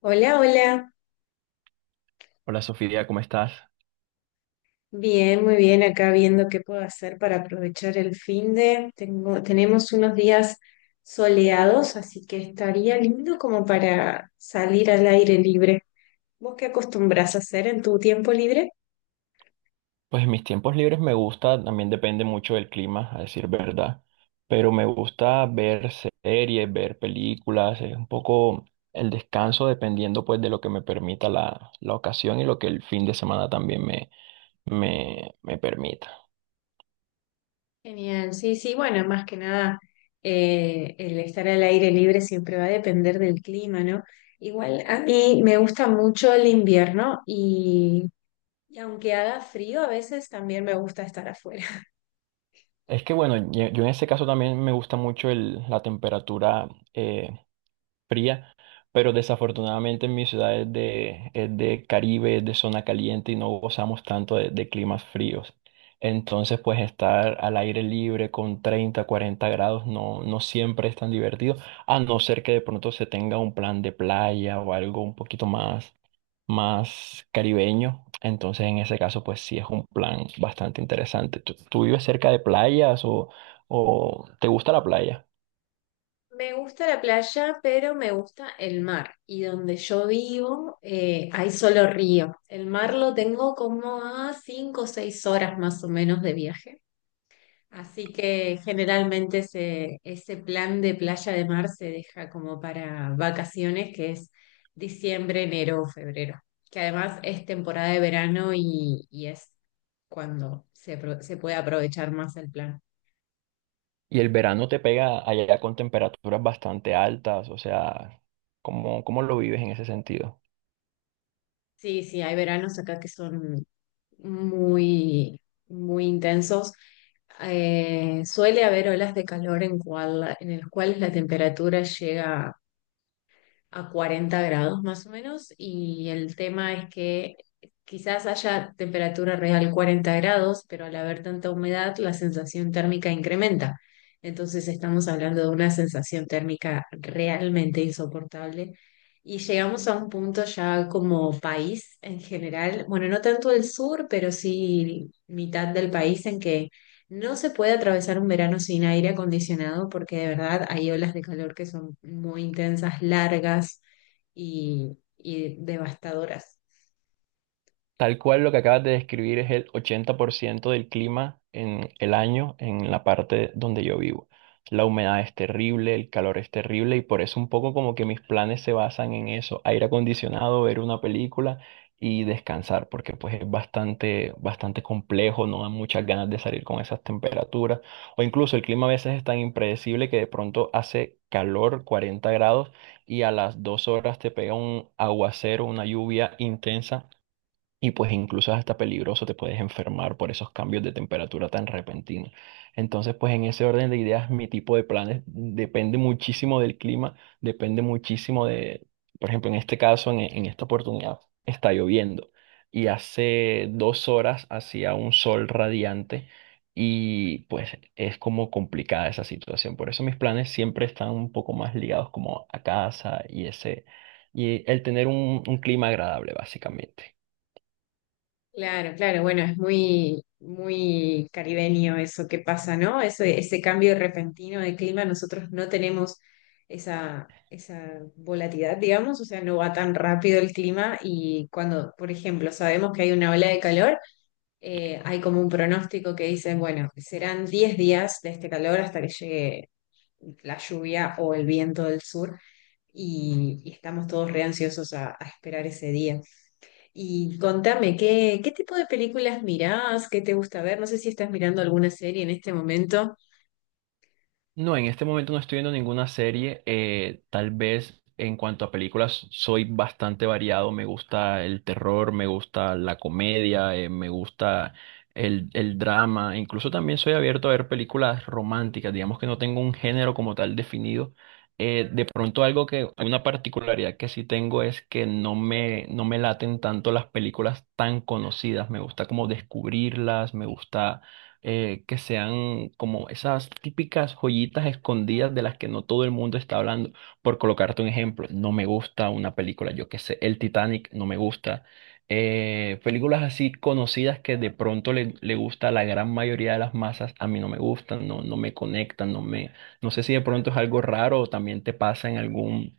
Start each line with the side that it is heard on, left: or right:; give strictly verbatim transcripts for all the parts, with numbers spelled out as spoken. left: Hola, hola.
right: Hola Sofía, ¿cómo estás?
left: Bien, muy bien. Acá viendo qué puedo hacer para aprovechar el fin de. Tengo, tenemos unos días soleados, así que estaría lindo como para salir al aire libre. ¿Vos qué acostumbras a hacer en tu tiempo libre?
right: Pues en mis tiempos libres me gusta, también depende mucho del clima, a decir verdad, pero me gusta ver series, ver películas, es un poco el descanso dependiendo pues de lo que me permita la, la ocasión y lo que el fin de semana también me, me, me permita.
left: Genial, sí, sí. Bueno, más que nada, eh, el estar al aire libre siempre va a depender del clima, ¿no? Igual a mí me gusta mucho el invierno y, y aunque haga frío, a veces también me gusta estar afuera.
right: Es que bueno, yo yo en ese caso también me gusta mucho el- la temperatura eh, fría, pero desafortunadamente en mi ciudad es de, es de Caribe, es de zona caliente y no gozamos tanto de, de climas fríos. Entonces, pues estar al aire libre con treinta, cuarenta grados no, no siempre es tan divertido, a no ser que de pronto se tenga un plan de playa o algo un poquito más, más caribeño. Entonces, en ese caso, pues sí es un plan bastante interesante. ¿Tú, tú vives cerca de playas o, o te gusta la playa?
left: Me gusta la playa, pero me gusta el mar. Y donde yo vivo eh, hay solo río. El mar lo tengo como a cinco o seis horas más o menos de viaje. Así que generalmente ese, ese plan de playa de mar se deja como para vacaciones, que es diciembre, enero o febrero. Que además es temporada de verano y, y es cuando se, apro- se puede aprovechar más el plan.
right: Y el verano te pega allá con temperaturas bastante altas, o sea, ¿cómo, ¿cómo lo vives en ese sentido?
left: Sí, sí, hay veranos acá que son muy, muy intensos. Eh, suele haber olas de calor en, cual, en las cuales la temperatura llega a cuarenta grados más o menos y el tema es que quizás haya temperatura real cuarenta grados, pero al haber tanta humedad la sensación térmica incrementa. Entonces estamos hablando de una sensación térmica realmente insoportable y llegamos a un punto ya como país en general, bueno, no tanto el sur, pero sí mitad del país en que no se puede atravesar un verano sin aire acondicionado porque de verdad hay olas de calor que son muy intensas, largas y, y devastadoras.
right: Tal cual lo que acabas de describir es el ochenta por ciento del clima en el año en la parte donde yo vivo. La humedad es terrible, el calor es terrible y por eso un poco como que mis planes se basan en eso, aire acondicionado, ver una película y descansar, porque pues es bastante, bastante complejo, no dan muchas ganas de salir con esas temperaturas o incluso el clima a veces es tan impredecible que de pronto hace calor, cuarenta grados y a las dos horas te pega un aguacero, una lluvia intensa y pues incluso es hasta peligroso, te puedes enfermar por esos cambios de temperatura tan repentinos. Entonces, pues en ese orden de ideas, mi tipo de planes depende muchísimo del clima, depende muchísimo de, por ejemplo, en este caso, en, en esta oportunidad, está lloviendo. Y hace dos horas hacía un sol radiante y pues es como complicada esa situación. Por eso mis planes siempre están un poco más ligados como a casa y ese, y el tener un un clima agradable, básicamente.
left: Claro, claro, bueno, es muy, muy caribeño eso que pasa, ¿no? Ese, ese cambio repentino de clima, nosotros no tenemos esa, esa volatilidad, digamos, o sea, no va tan rápido el clima y cuando, por ejemplo, sabemos que hay una ola de calor, eh, hay como un pronóstico que dice, bueno, serán diez días de este calor hasta que llegue la lluvia o el viento del sur y, y estamos todos re ansiosos a, a esperar ese día. Y contame, ¿qué, qué tipo de películas mirás? ¿Qué te gusta ver? No sé si estás mirando alguna serie en este momento.
right: No, en este momento no estoy viendo ninguna serie. Eh, tal vez en cuanto a películas soy bastante variado. Me gusta el terror, me gusta la comedia, eh, me gusta el, el drama. Incluso también soy abierto a ver películas románticas. Digamos que no tengo un género como tal definido. Eh, de pronto algo que, una particularidad que sí tengo es que no me, no me laten tanto las películas tan conocidas. Me gusta como descubrirlas, me gusta eh, que sean como esas típicas joyitas escondidas de las que no todo el mundo está hablando. Por colocarte un ejemplo, no me gusta una película, yo qué sé, El Titanic no me gusta. Eh, películas así conocidas que de pronto le, le gusta a la gran mayoría de las masas, a mí no me gustan, no, no me conectan, no me, no sé si de pronto es algo raro o también te pasa en algún,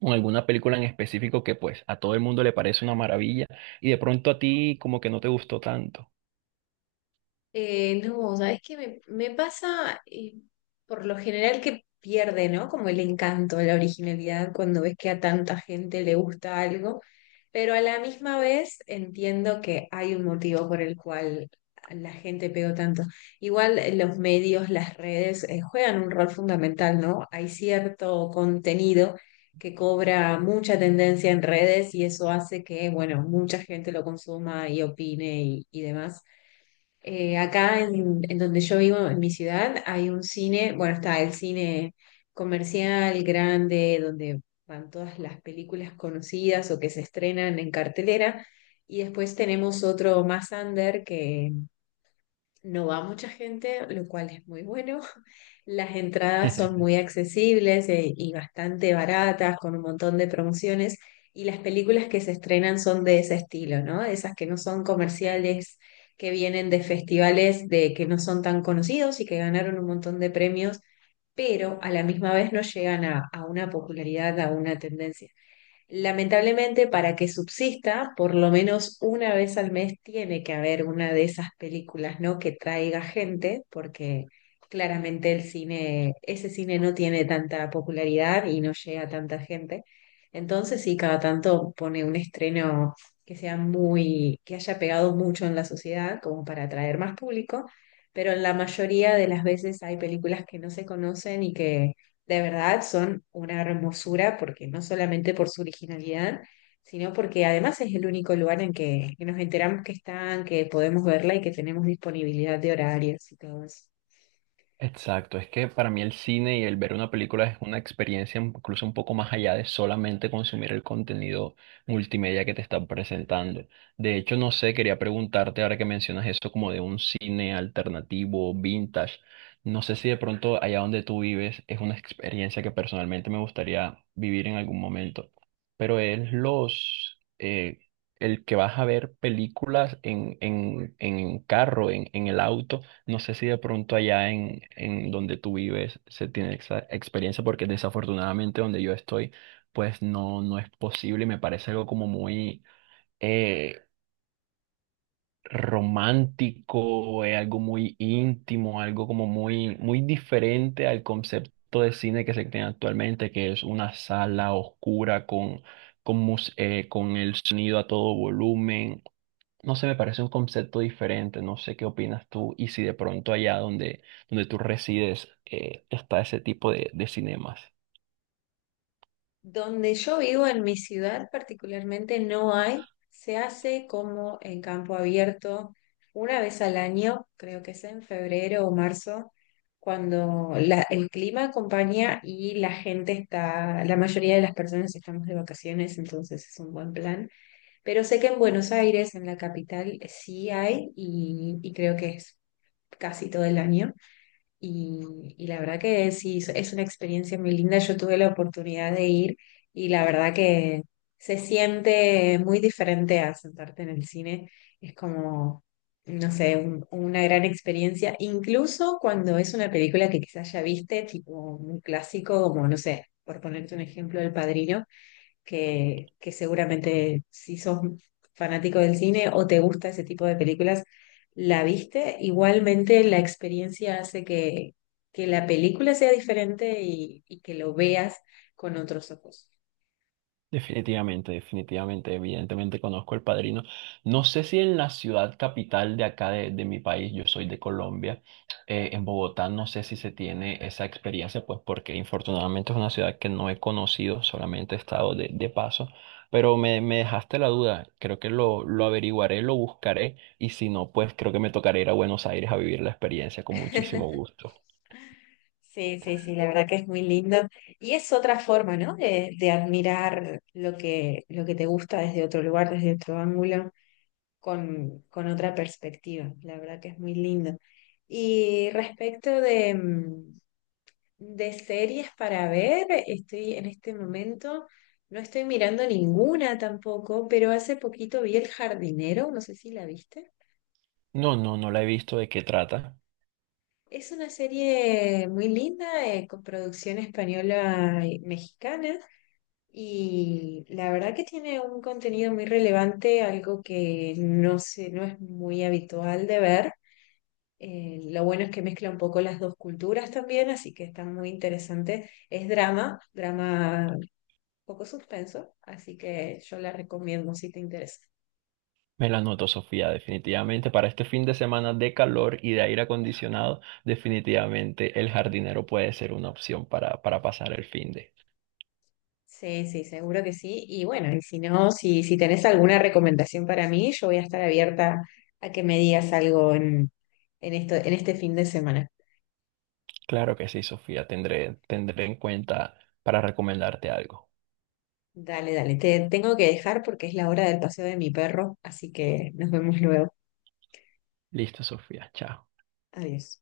right: en alguna película en específico que pues a todo el mundo le parece una maravilla y de pronto a ti como que no te gustó tanto.
left: Eh, no, sabes que me, me pasa eh, por lo general que pierde, ¿no? Como el encanto, la originalidad cuando ves que a tanta gente le gusta algo, pero a la misma vez entiendo que hay un motivo por el cual la gente pegó tanto. Igual eh, los medios, las redes eh, juegan un rol fundamental, ¿no? Hay cierto contenido que cobra mucha tendencia en redes y eso hace que, bueno, mucha gente lo consuma y opine y y demás. Eh, acá en, en donde yo vivo, en mi ciudad, hay un cine, bueno, está el cine comercial grande, donde van todas las películas conocidas o que se estrenan en cartelera, y después tenemos otro más under que no va mucha gente, lo cual es muy bueno. Las entradas son muy accesibles eh, y bastante baratas, con un montón de promociones. Y las películas que se estrenan son de ese estilo, ¿no? Esas que no son comerciales, que vienen de festivales de que no son tan conocidos y que ganaron un montón de premios, pero a la misma vez no llegan a, a una popularidad, a una tendencia. Lamentablemente, para que subsista, por lo menos una vez al mes tiene que haber una de esas películas, ¿no? Que traiga gente, porque claramente el cine, ese cine no tiene tanta popularidad y no llega a tanta gente. Entonces, sí, cada tanto pone un estreno que sea muy, que haya pegado mucho en la sociedad, como para atraer más público, pero en la mayoría de las veces hay películas que no se conocen y que de verdad son una hermosura, porque no solamente por su originalidad, sino porque además es el único lugar en que, que nos enteramos que están, que podemos verla y que tenemos disponibilidad de horarios y todo eso.
right: Exacto, es que para mí el cine y el ver una película es una experiencia incluso un poco más allá de solamente consumir el contenido multimedia que te están presentando. De hecho, no sé, quería preguntarte ahora que mencionas eso como de un cine alternativo, vintage. No sé si de pronto allá donde tú vives es una experiencia que personalmente me gustaría vivir en algún momento, pero es los... eh, el que vas a ver películas en, en, en carro, en, en el auto, no sé si de pronto allá en, en donde tú vives se tiene esa experiencia, porque desafortunadamente donde yo estoy, pues no, no es posible y me parece algo como muy eh, romántico, eh, algo muy íntimo, algo como muy, muy diferente al concepto de cine que se tiene actualmente, que es una sala oscura con, con, mus- eh, con el sonido a todo volumen, no sé, me parece un concepto diferente, no sé qué opinas tú y si de pronto allá donde, donde tú resides eh, está ese tipo de, de cinemas.
left: Donde yo vivo, en mi ciudad particularmente, no hay, se hace como en campo abierto una vez al año, creo que es en febrero o marzo, cuando la- el clima acompaña y la gente está, la mayoría de las personas estamos de vacaciones, entonces es un buen plan. Pero sé que en Buenos Aires, en la capital, sí hay y, y creo que es casi todo el año. Y, y la verdad que sí, es es una experiencia muy linda. Yo tuve la oportunidad de ir y la verdad que se siente muy diferente a sentarte en el cine. Es como, no sé, un- una gran experiencia. Incluso cuando es una película que quizás ya viste, tipo un clásico, como, no sé, por ponerte un ejemplo, El Padrino que, que seguramente si sos fanático del cine o te gusta ese tipo de películas, la viste. Igualmente la experiencia hace que, que la película sea diferente y, y que lo veas con otros ojos.
right: Definitivamente, definitivamente, evidentemente conozco El Padrino. No sé si en la ciudad capital de acá de, de mi país, yo soy de Colombia, eh, en Bogotá no sé si se tiene esa experiencia, pues porque infortunadamente es una ciudad que no he conocido, solamente he estado de, de paso, pero me, me dejaste la duda, creo que lo, lo averiguaré, lo buscaré y si no, pues creo que me tocará ir a Buenos Aires a vivir la experiencia con muchísimo gusto.
left: Sí, sí, sí, la verdad que es muy lindo. Y es otra forma, ¿no? De, de admirar lo que, lo que te gusta desde otro lugar, desde otro ángulo, con, con otra perspectiva. La verdad que es muy lindo. Y respecto de, mm, de series para ver, estoy en este momento, no estoy mirando ninguna tampoco, pero hace poquito vi El Jardinero, no sé si la viste.
right: No, no, no la he visto, ¿de qué trata?
left: Es una serie muy linda, eh, con producción española y mexicana, y la verdad que tiene un contenido muy relevante, algo que no sé, no es muy habitual de ver. Eh, lo bueno es que mezcla un poco las dos culturas también, así que está muy interesante. Es drama, drama poco suspenso, así que yo la recomiendo si te interesa.
right: Me la anoto, Sofía, definitivamente. Para este fin de semana de calor y de aire acondicionado, definitivamente el jardinero puede ser una opción para, para pasar el fin de.
left: Sí, sí, seguro que sí. Y bueno, y si no, si, si tenés alguna recomendación para mí, yo voy a estar abierta a que me digas algo en, en esto, en este fin de semana.
right: Claro que sí, Sofía, tendré, tendré en cuenta para recomendarte algo.
left: Dale, dale. Te tengo que dejar porque es la hora del paseo de mi perro, así que nos vemos luego.
right: Listo, Sofía, chao.
left: Adiós.